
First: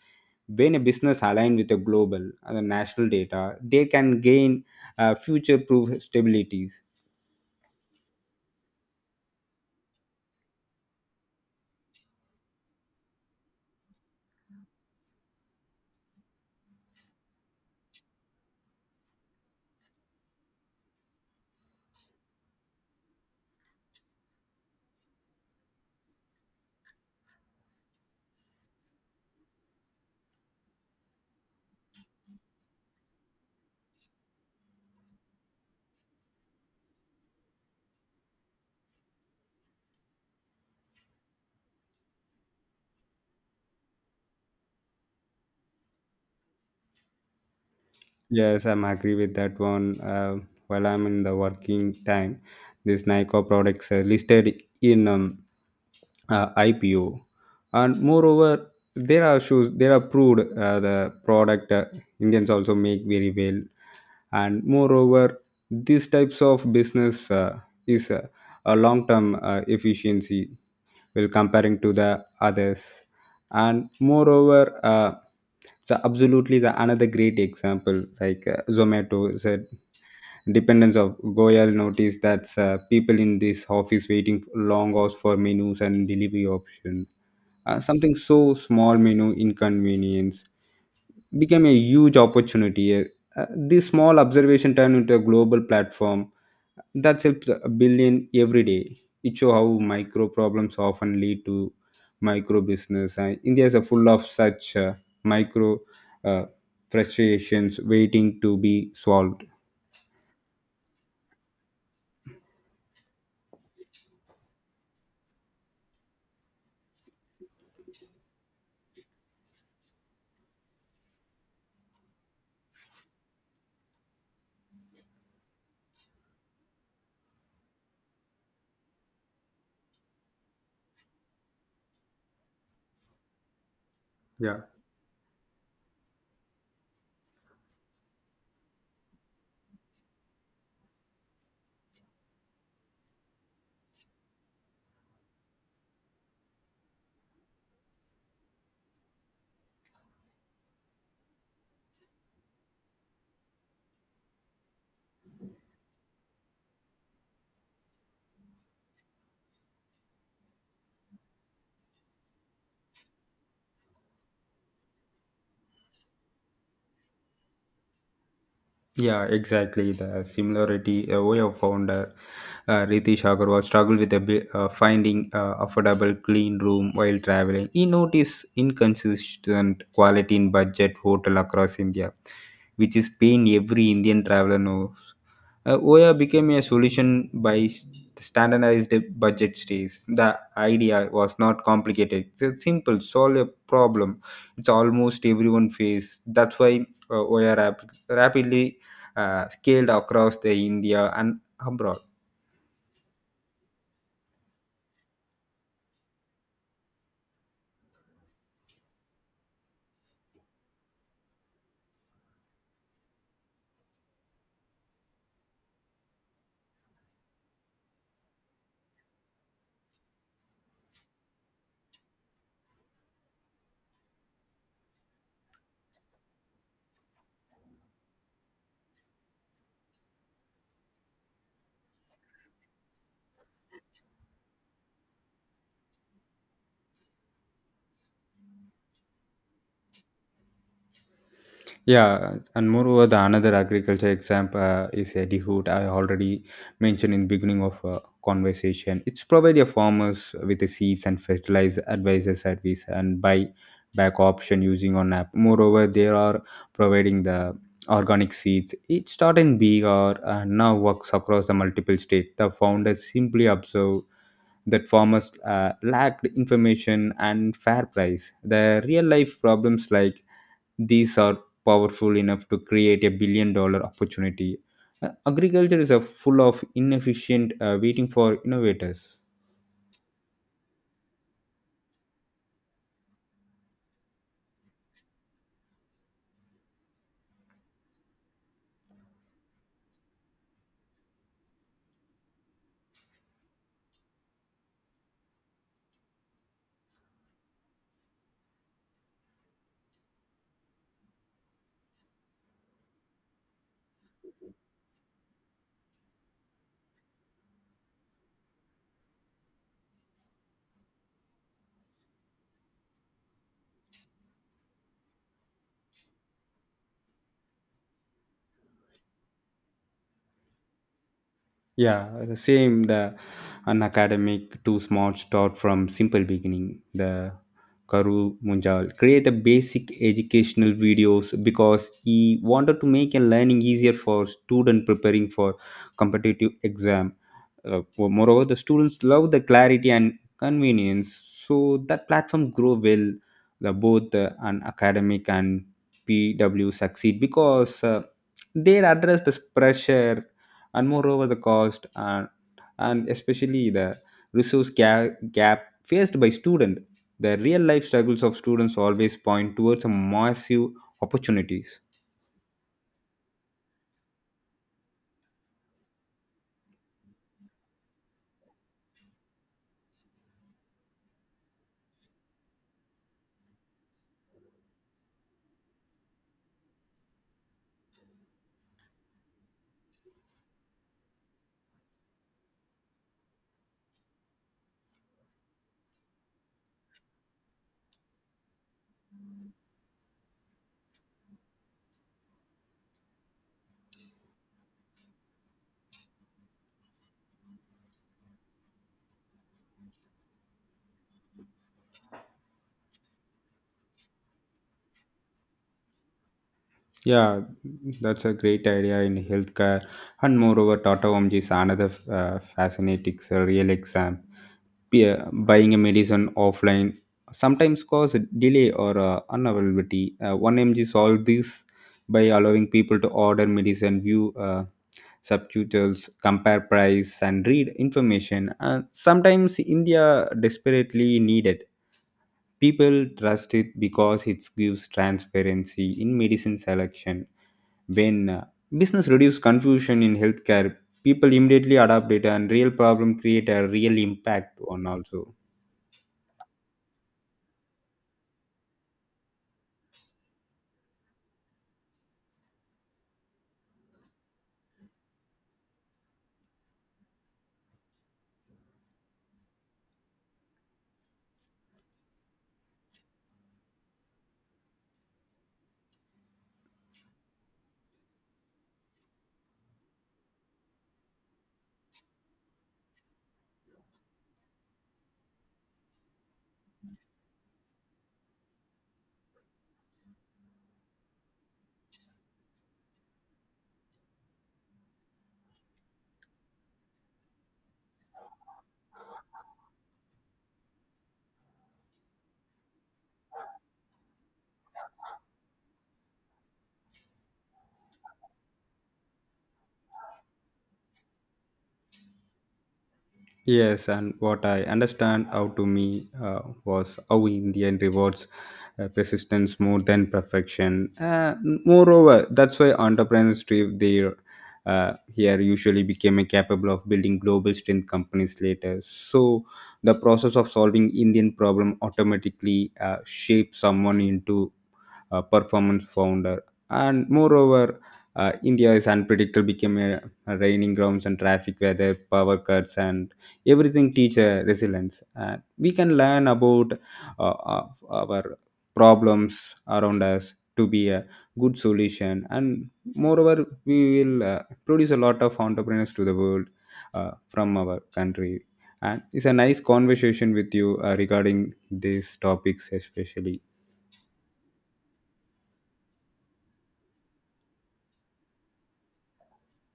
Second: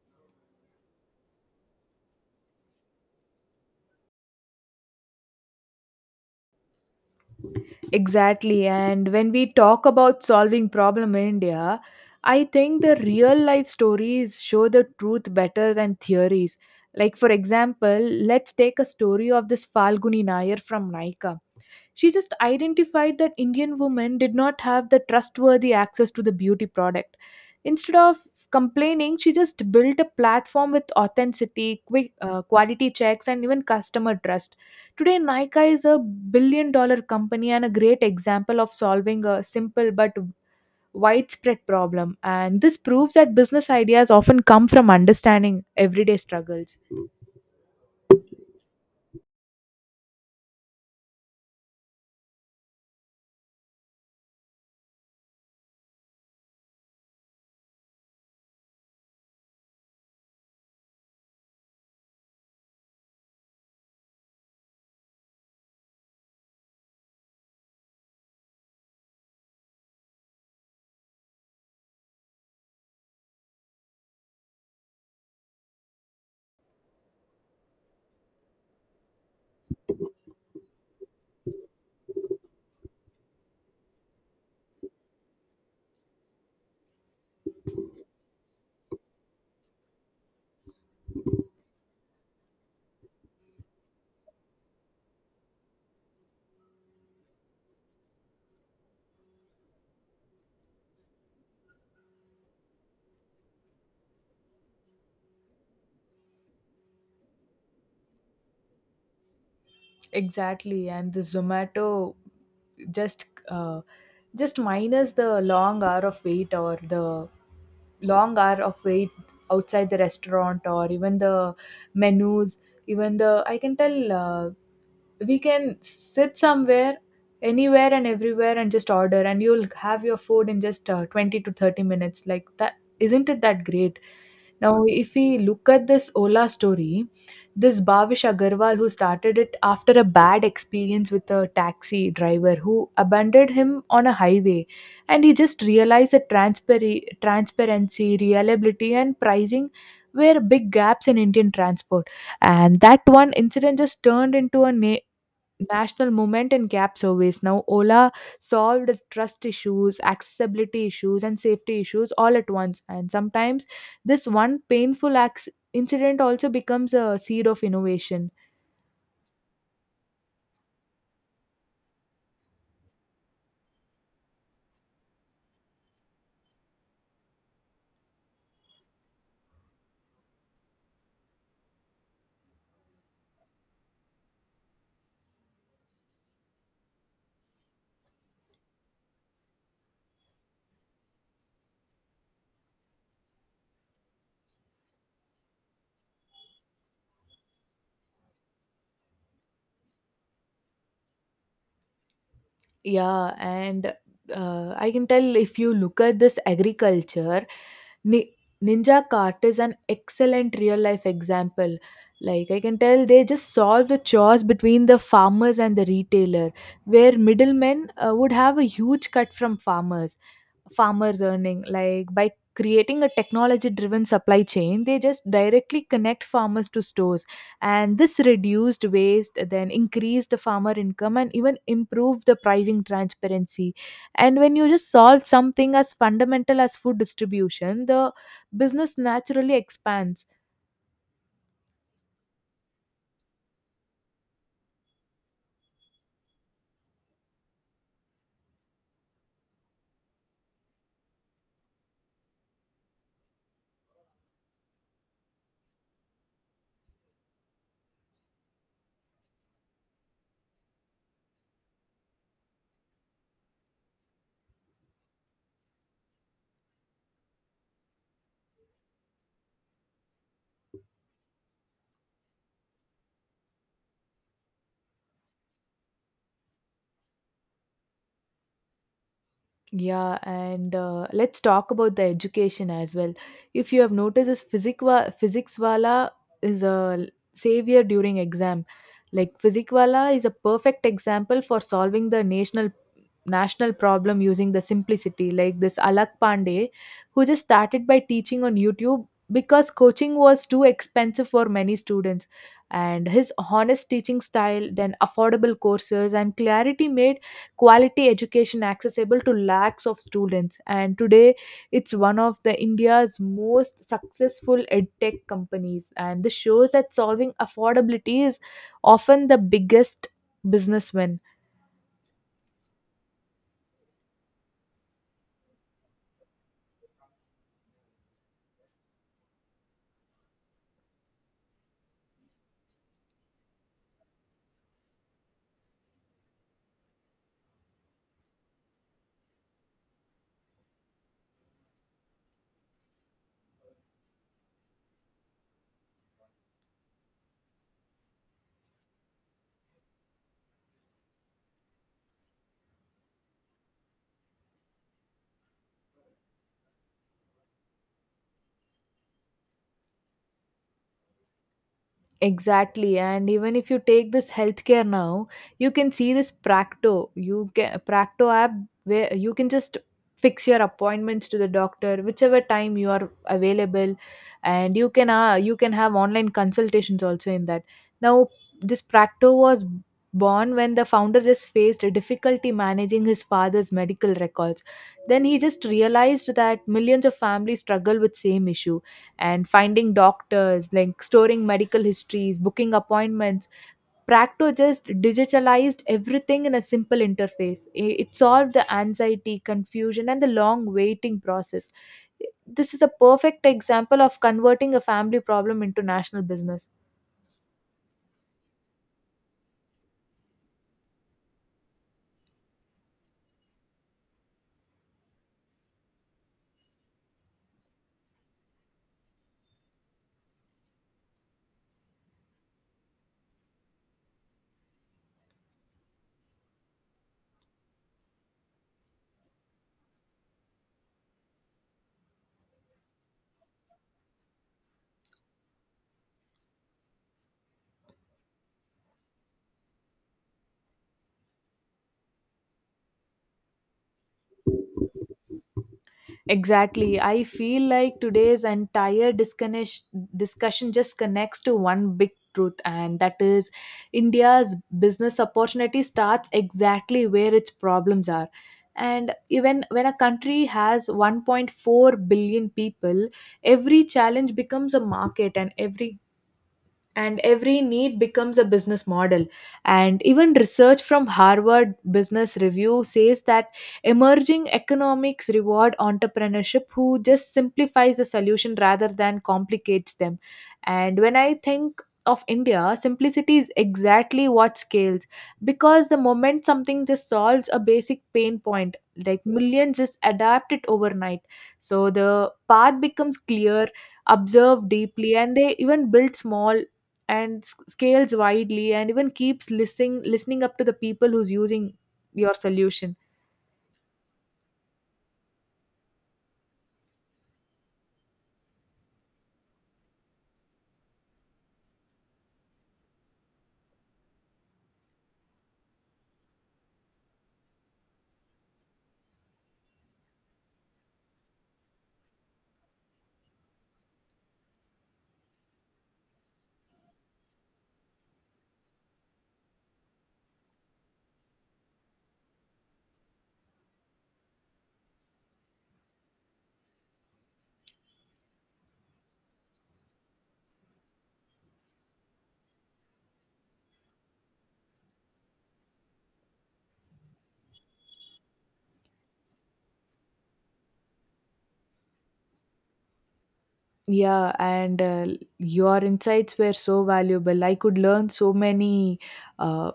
Speaker 2: When a business aligned with a global and national data, they can gain future-proof stabilities.
Speaker 1: Exactly. And when we talk about solving problem in India, I think the real life stories show the truth better than theories. Like for example, let's take a story of this Falguni Nair from Naika. She just identified that Indian women did not have the trustworthy access to the beauty product. Instead of complaining, she just built a platform with authenticity, quick quality checks, and even customer trust. Today, Nika is a billion dollar company and a great example of solving a simple but widespread problem. And this proves that business ideas often come from understanding everyday struggles.
Speaker 2: Yes, I'm agree with that one. While I'm in the working time, this Nykaa products are listed in IPO, and moreover, there are shoes. They are approved. The product, Indians also make very well, and moreover, these types of business is a long-term efficiency. Well, comparing to the others and moreover, the absolutely the another great example like zomato said dependence of goyal notice that's people in this office waiting long hours for menus and delivery option, something so small menu inconvenience became a huge opportunity. This small observation turned into a global platform that helps a billion every day. It shows how micro problems often lead to micro business. And India is a full of such micro uh, frustrations waiting to be solved.
Speaker 1: Exactly, and the Zomato just uh, just minus the long hour of wait outside the restaurant or even the menus, even the, I can tell, we can sit somewhere, anywhere and everywhere, and just order and you'll have your food in just 20 to 30 minutes like that. Isn't it that great?
Speaker 2: Yeah.
Speaker 1: Now if we look at this Ola story, this Bhavish Agarwal who started it after a bad experience with a taxi driver who abandoned him on a highway. And he just realized that transparency, reliability, and pricing were big gaps in Indian transport. And that one incident just turned into a national movement and cab service. Now, Ola solved trust issues, accessibility issues, and safety issues all at once. And sometimes this one painful incident also becomes a seed of innovation.
Speaker 2: Yeah, exactly. The similarity we have found, Ritesh Agarwal struggled with finding affordable clean room while traveling. He noticed inconsistent quality in budget hotel across India, which is pain every Indian traveler knows. OYA became a solution by standardized budget stays. The idea was not complicated. It's simple, solve a problem. It's almost everyone face. That's why OYA rapidly scaled across the India and abroad.
Speaker 1: Yeah, and I can tell if you look at this agriculture, Ni- Ninja Cart is an excellent real life example. Like I can tell, they just solve the chores between the farmers and the retailer, where middlemen would have a huge cut from farmers earning. Like by creating a technology driven supply chain, they just directly connect farmers to stores. And this reduced waste, then increased the farmer income, and even improved the pricing transparency. And when you just solve something as fundamental as food distribution, the business naturally expands.
Speaker 2: Yeah, and moreover, the another agriculture example is Eddie Hood. I already mentioned in beginning of conversation. It's provide your farmers with the seeds and fertilizer advisor service and buy back option using on app. Moreover, they are providing the organic seeds. It started in big or now works across the multiple state. The founders simply observe that farmers lacked information and fair price. The real life problems like these are powerful enough to create $1 billion opportunity. Agriculture is a full of inefficient waiting for innovators.
Speaker 1: Yeah, and let's talk about the education as well. If you have noticed, this physics wala is a savior during exam. Like physics wala is a perfect example for solving the national problem using the simplicity, like this Alak Pandey, who just started by teaching on YouTube because coaching was too expensive for many students. And his honest teaching style, then affordable courses and clarity, made quality education accessible to lakhs of students. And today, it's one of the India's most successful edtech companies. And this shows that solving affordability is often the biggest business win.
Speaker 2: Yeah, the same the unacademic too smart start from simple beginning. The Karu Munjal create a basic educational videos because he wanted to make a learning easier for student preparing for competitive exam. Moreover, the students love the clarity and convenience, so that platform grow well. The both an academic and PW succeed because they address this pressure and moreover the cost and especially the resource gap faced by student. The real life struggles of students always point towards a massive opportunities.
Speaker 1: Exactly, and even if you take this healthcare now, you can see this Practo. You can Practo app where you can just fix your appointments to the doctor whichever time you are available, and you can, you can have online consultations also in that. Now, this Practo was born when the founder just faced a difficulty managing his father's medical records. Then he just realized that millions of families struggle with same issue and finding doctors, like storing medical histories, booking appointments. Practo just digitalized everything in a simple interface. It solved the anxiety, confusion, and the long waiting process. This is a perfect example of converting a family problem into national business.
Speaker 2: Yeah, that's a great idea in healthcare. And moreover, Tata Omji is another fascinating real exam. Buying a medicine offline sometimes cause a delay or unavailability. 1MG solved this by allowing people to order medicine, view subtitles, compare price, and read information. And sometimes India desperately needed. People trust it because it gives transparency in medicine selection. When business reduce confusion in healthcare, people immediately adopt it and real problem create a real impact on also.
Speaker 1: Exactly. I feel like today's entire discussion just connects to one big truth, and that is India's business opportunity starts exactly where its problems are. And even when a country has 1.4 billion people, every challenge becomes a market, and every need becomes a business model. And even research from Harvard Business Review says that emerging economics reward entrepreneurship who just simplifies the solution rather than complicates them. And when I think of India, simplicity is exactly what scales, because the moment something just solves a basic pain point, like millions just adapt it overnight. So the path becomes clear. Observe deeply, and they even build small and scales widely, and even keeps listening up to the people who's using your solution.
Speaker 2: Yes, and what I understand how to me was how Indian rewards persistence more than perfection. Moreover, that's why entrepreneurship there here usually became a capable of building global strength companies later. So the process of solving Indian problem automatically shapes someone into performance founder. And moreover, India is unpredictable, became a raining grounds and traffic weather, power cuts, and everything teach resilience. And we can learn about our problems around us to be a good solution. And moreover, we will produce a lot of entrepreneurs to the world from our country. And it's a nice conversation with you regarding these topics, especially.
Speaker 1: Yeah, and your insights were so valuable. I could learn so many, uh,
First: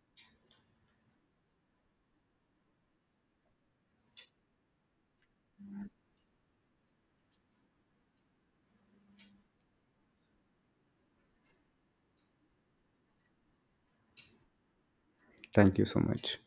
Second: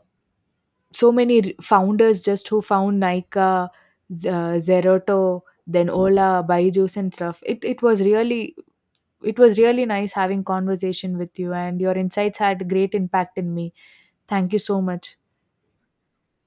Speaker 1: so many founders just who found Nika, Zeroto, then Ola, Byju's and stuff. It was really, it was really nice having conversation with you, and your insights had great impact in me. Thank you so much.
Speaker 2: Thank you so much.